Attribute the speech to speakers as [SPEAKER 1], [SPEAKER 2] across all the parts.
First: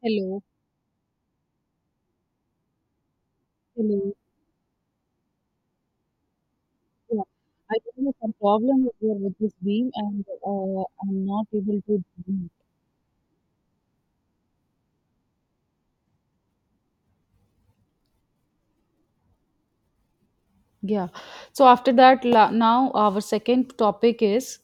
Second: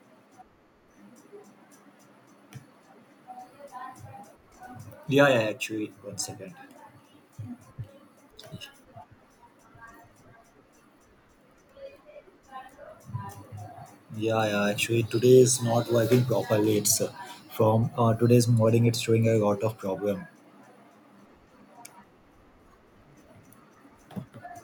[SPEAKER 1] Hello, hello.
[SPEAKER 2] 1 second.
[SPEAKER 1] Yeah, I think there's some problem is there with this beam, and I'm not able to.
[SPEAKER 2] Today is not working properly. It's from Today's morning, it's showing a lot of problem.
[SPEAKER 1] Yeah. So after that, now our second topic is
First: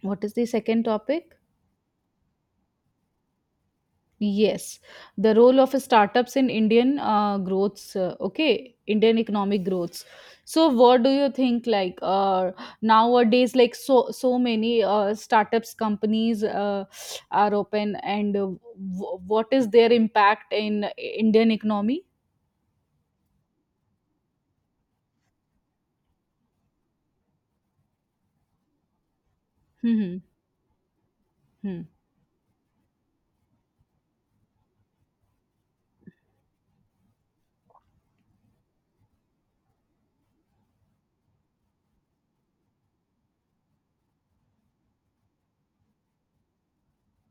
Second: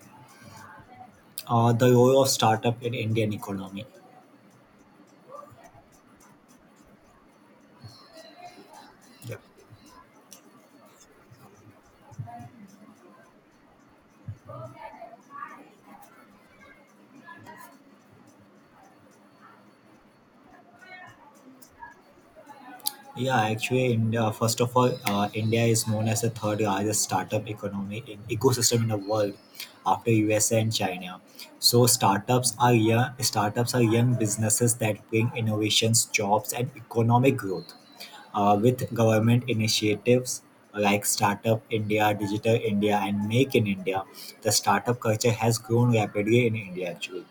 [SPEAKER 1] what is the second topic?
[SPEAKER 2] The role of startup in Indian economy.
[SPEAKER 1] Yes, the role of startups in Indian growths, okay, Indian
[SPEAKER 2] Yeah.
[SPEAKER 1] economic growths. So, what do you think? Like nowadays, like so many startups companies are open, and what is their impact in Indian economy?
[SPEAKER 2] India, India is known as the third largest startup economy in ecosystem in the world
[SPEAKER 1] Hmm,
[SPEAKER 2] after
[SPEAKER 1] hmm,
[SPEAKER 2] USA and China.
[SPEAKER 1] hmm.
[SPEAKER 2] So startups are young businesses that bring innovations, jobs, and economic growth. With government initiatives like Startup India, Digital India, and Make in India, the startup culture has grown rapidly in India actually.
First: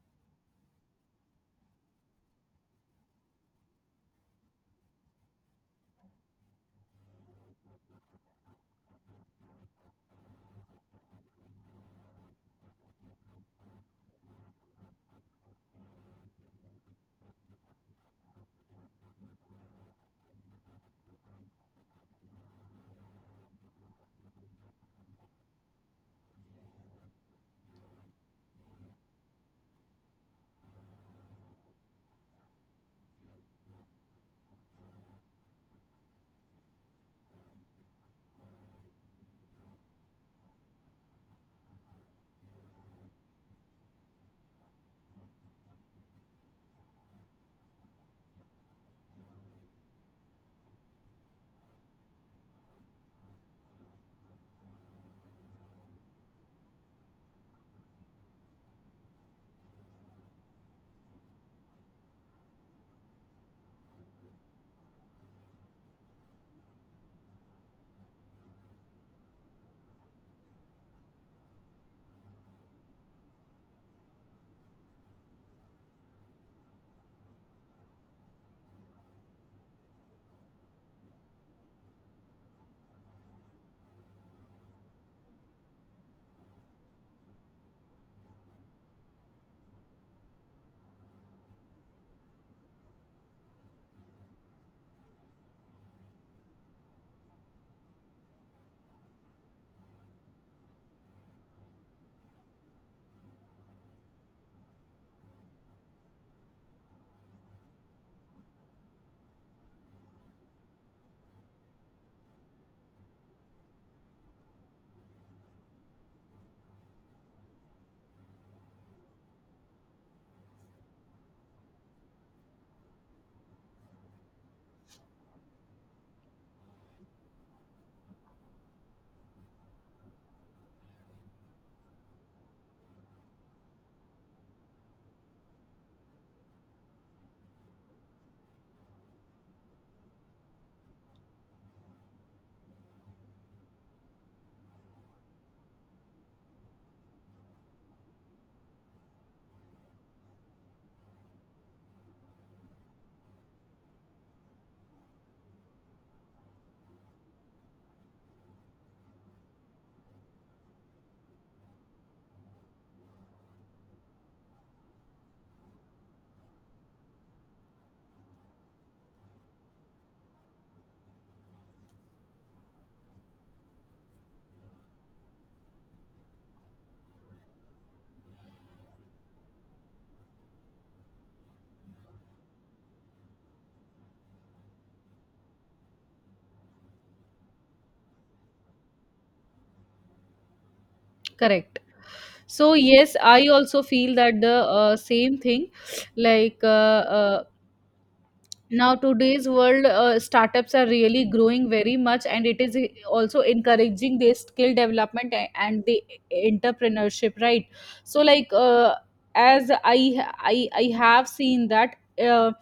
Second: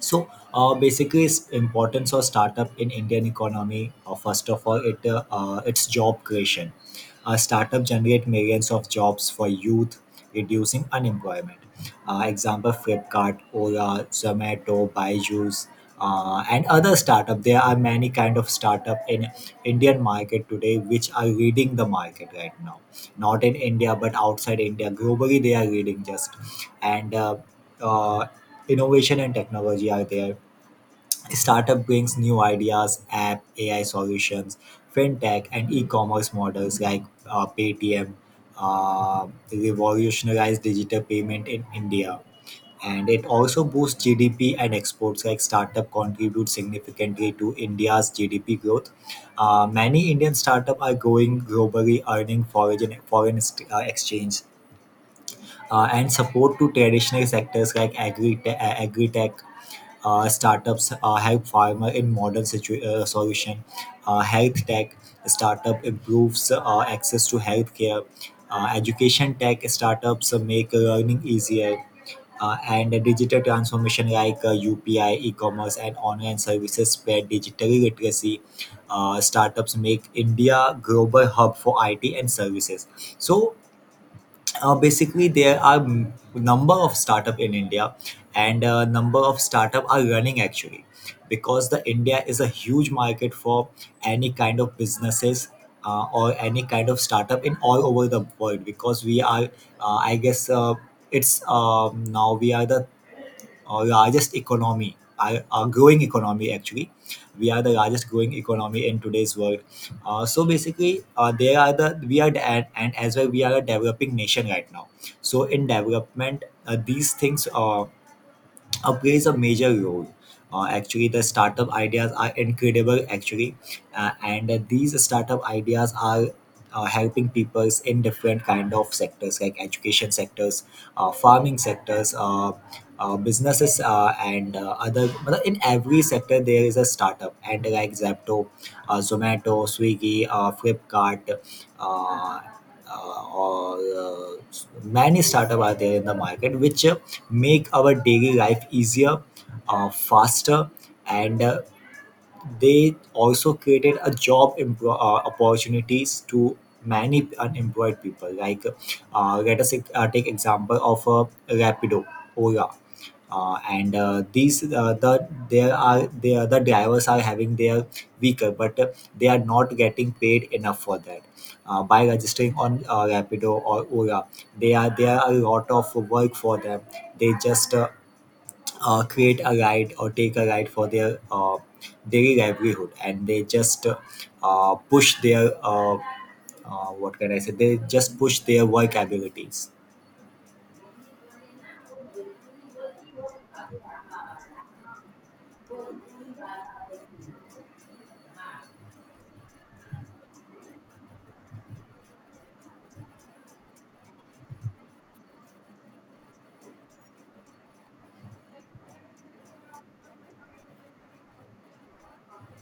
[SPEAKER 2] Basically, its importance of startup in Indian economy, first of all, it its job creation. Startup generate millions of jobs for youth, reducing unemployment. Example, Flipkart, Ola, Zomato, Byju's, and other startup. There are many kind of startup in Indian market today which are leading the market right now, not in India but outside India globally. They are leading just. And uh, Innovation and technology are there. Startup brings new ideas, app, AI solutions, fintech, and e-commerce models like Paytm revolutionized digital payment in India. And it also boosts GDP and exports. Like startup contribute significantly to India's GDP growth. Many Indian startup are growing globally, earning exchange. And support to traditional sectors like agri tech, startups help farmer in solution. Health tech startup improves access to healthcare. Education tech startups make learning easier. And the digital transformation like UPI, e-commerce, and online services spread digital literacy. Startups make India global hub for IT and services. So Basically, there are number of startup in India, and number of startup are running actually, because the India is a huge market for any kind of businesses, or any kind of startup in all over the world. Because we are, I guess it's now we are the or largest economy, our growing economy actually. We are the largest growing economy in today's world. So basically, they are the we are the, and as well We are a developing nation right now. So in development, these things upgrade is a major role. The startup ideas are incredible. Actually, and these startup ideas are helping peoples in different kind of sectors, like education sectors, farming sectors, businesses, and other. But In every sector, there is a startup, and like Zapto, Zomato, Swiggy, Flipkart. Uh, or Many startup are there in the market which make our daily life easier, faster, and they also created a opportunities to many unemployed people. Like, let us take example of Rapido, Ola. And these the there are there The drivers are having their vehicle, but they are not getting paid enough for that. By registering on Rapido or Ola, they are there are a lot of work for them. They just create a ride or take a ride for their daily livelihood, and they just push their what can I say they just push their work abilities.
[SPEAKER 1] Correct. So yes, I also feel that the same thing, like now today's world startups are really growing very much, and it is also encouraging their skill development and the entrepreneurship, right? So like as I have seen that uh,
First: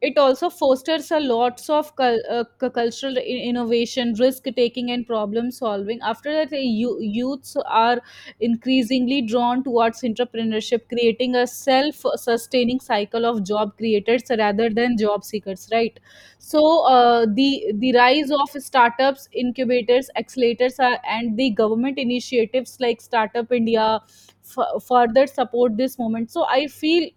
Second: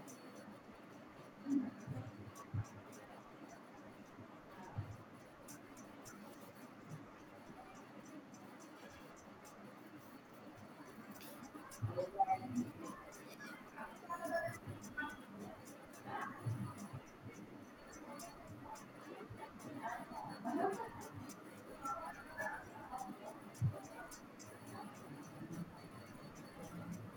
[SPEAKER 1] it also fosters a lots of cultural innovation, risk taking, and problem solving. After that, youths are increasingly drawn towards entrepreneurship, creating a self sustaining cycle of job creators rather than job seekers, right? So, the rise of startups, incubators, accelerators, are, and the government initiatives like Startup India further support this moment. So, I feel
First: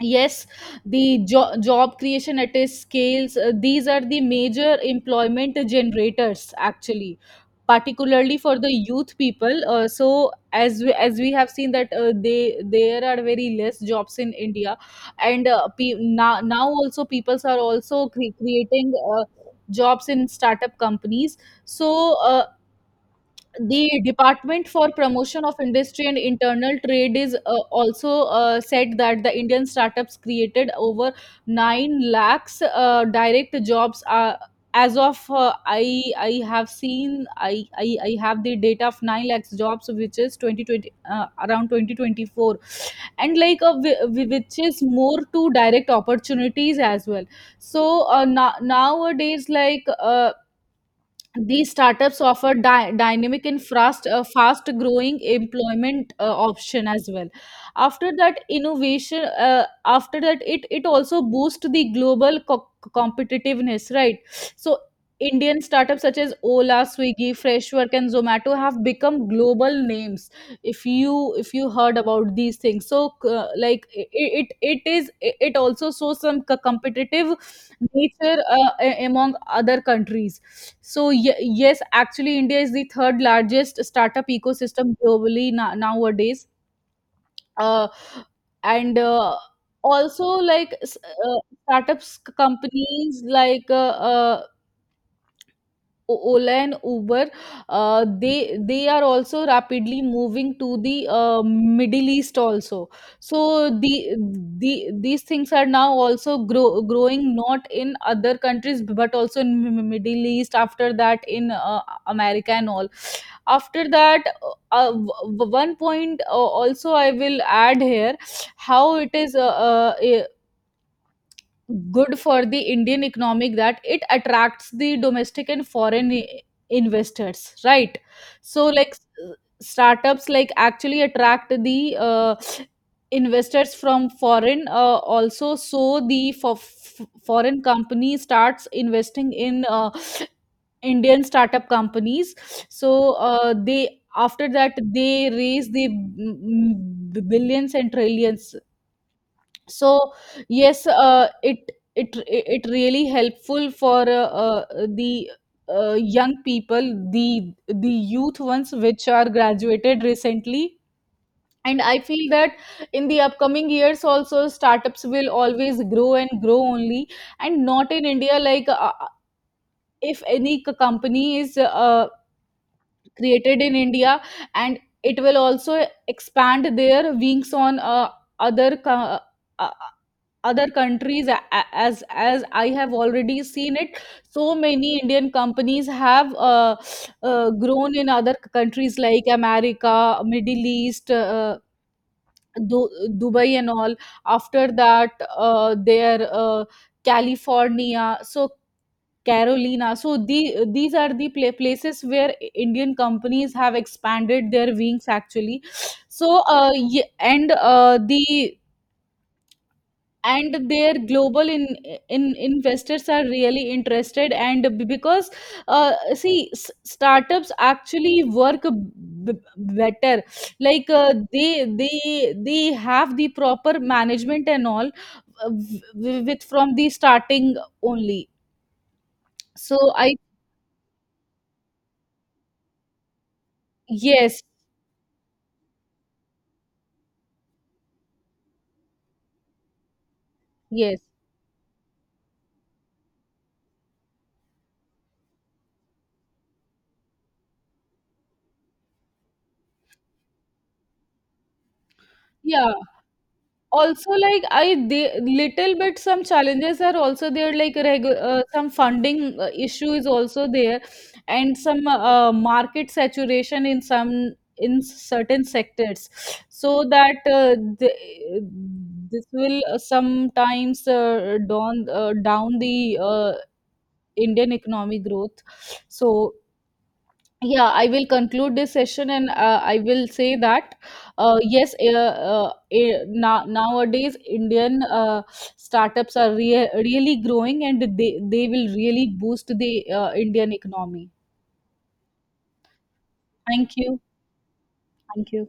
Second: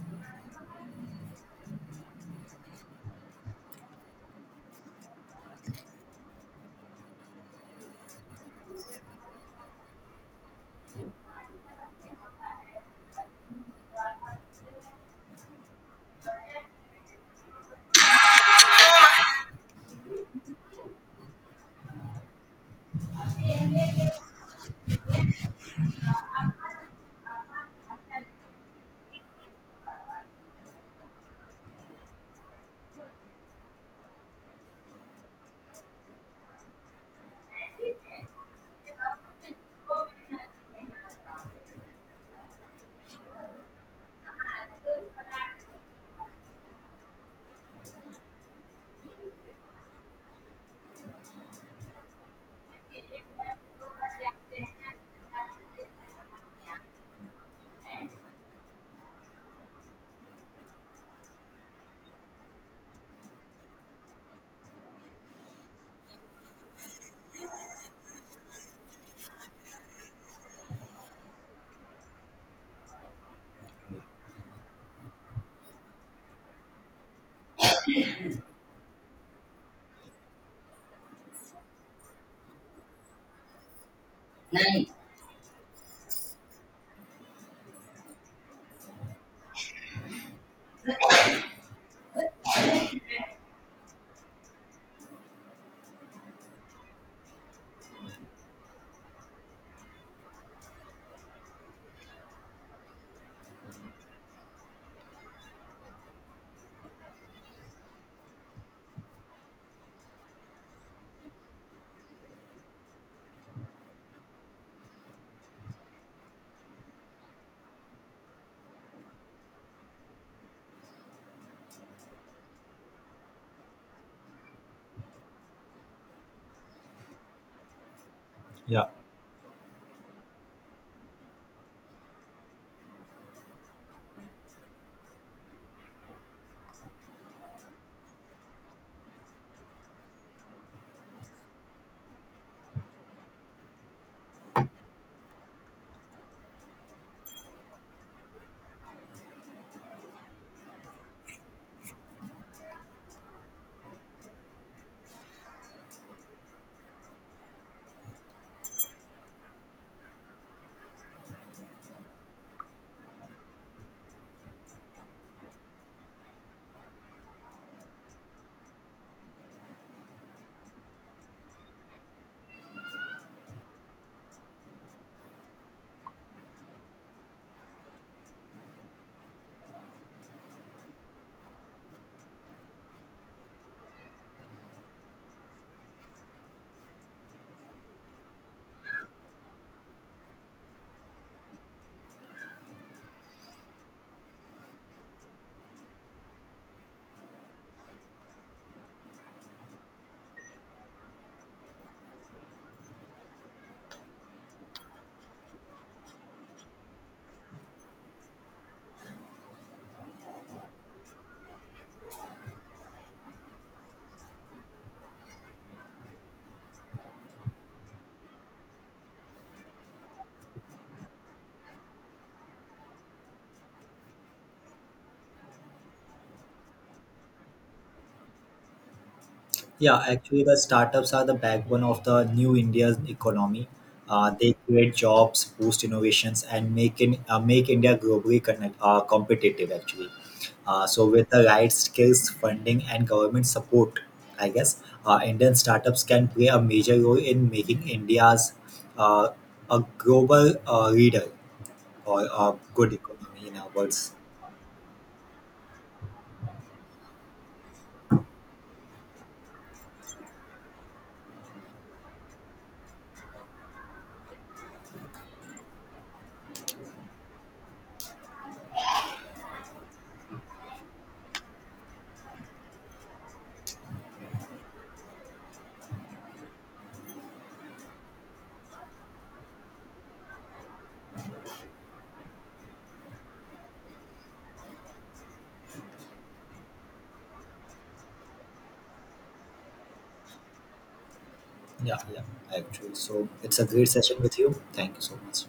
[SPEAKER 1] yes, the job creation at a scales, these are the major employment generators actually, particularly for the youth people. So as we have seen that they there are very less jobs in india, and now also peoples are also creating jobs in startup companies. So the department for promotion of industry and internal trade is also said that the indian startups created over 9 lakhs direct jobs, as of I have seen. I have the data of 9 lakhs jobs which is 2020, around 2024, and like which is more to direct opportunities as well. So nowadays, like these startups offer dynamic and fast growing employment option as well. After that innovation, after that it also boosts the global competitiveness, right? So Indian startups such as Ola, Swiggy, Freshwork, and Zomato have become global names. If you heard about these things, so like it is it also shows some competitive nature among other countries. So yes, actually, India is the third largest startup ecosystem globally nowadays. Uh, and also like startups companies like Ola and Uber, they are also rapidly moving to the Middle East also. So the these things are now also growing not in other countries but also in Middle East. After that, in America and all. After that, one point also I will add here how it is uh, good for the Indian economic, that it attracts the domestic and foreign investors, right? So
[SPEAKER 2] Yeah.
[SPEAKER 1] like startups, like actually attract the investors from foreign also. So the foreign company starts investing in Indian startup companies. So they after that they raise the billions and trillions. So yes, it really helpful for the young people, the youth ones which are graduated recently. And I feel that in the upcoming years also startups will always grow and grow only. And not in india, like if any company is created in India, and it will also expand their wings on other uh, other countries, as I have already seen it. So many Indian companies have grown in other countries like America, Middle East, Dubai and all. After that their California, so Carolina. So the these are the places where Indian companies have expanded their wings actually. So and their global in investors are really interested. And because see startups actually work better, like they have the proper management and all, with from the starting only. So I
[SPEAKER 2] The startups are the backbone of the new India's economy.
[SPEAKER 1] yes.
[SPEAKER 2] They create jobs, boost innovations, and make India globally competitive. Actually,
[SPEAKER 1] Yes.
[SPEAKER 2] with the right skills, funding, and government support, Indian startups can play a major role in making India's uh, a global leader or a
[SPEAKER 1] Yeah.
[SPEAKER 2] good economy in our
[SPEAKER 1] Also,
[SPEAKER 2] words.
[SPEAKER 1] like I they little bit some challenges are also there, like regu some funding issue is also there, and some market saturation in some in certain sectors. So that this will sometimes down the Indian economic growth. So yeah, I will conclude this session, and I will say that yes, nowadays Indian startups are really growing, and they will really boost the Indian economy.
[SPEAKER 2] Yeah, yeah, actually. So it's a
[SPEAKER 1] Thank
[SPEAKER 2] great
[SPEAKER 1] you.
[SPEAKER 2] session with you. Thank you so
[SPEAKER 1] Thank
[SPEAKER 2] much.
[SPEAKER 1] you.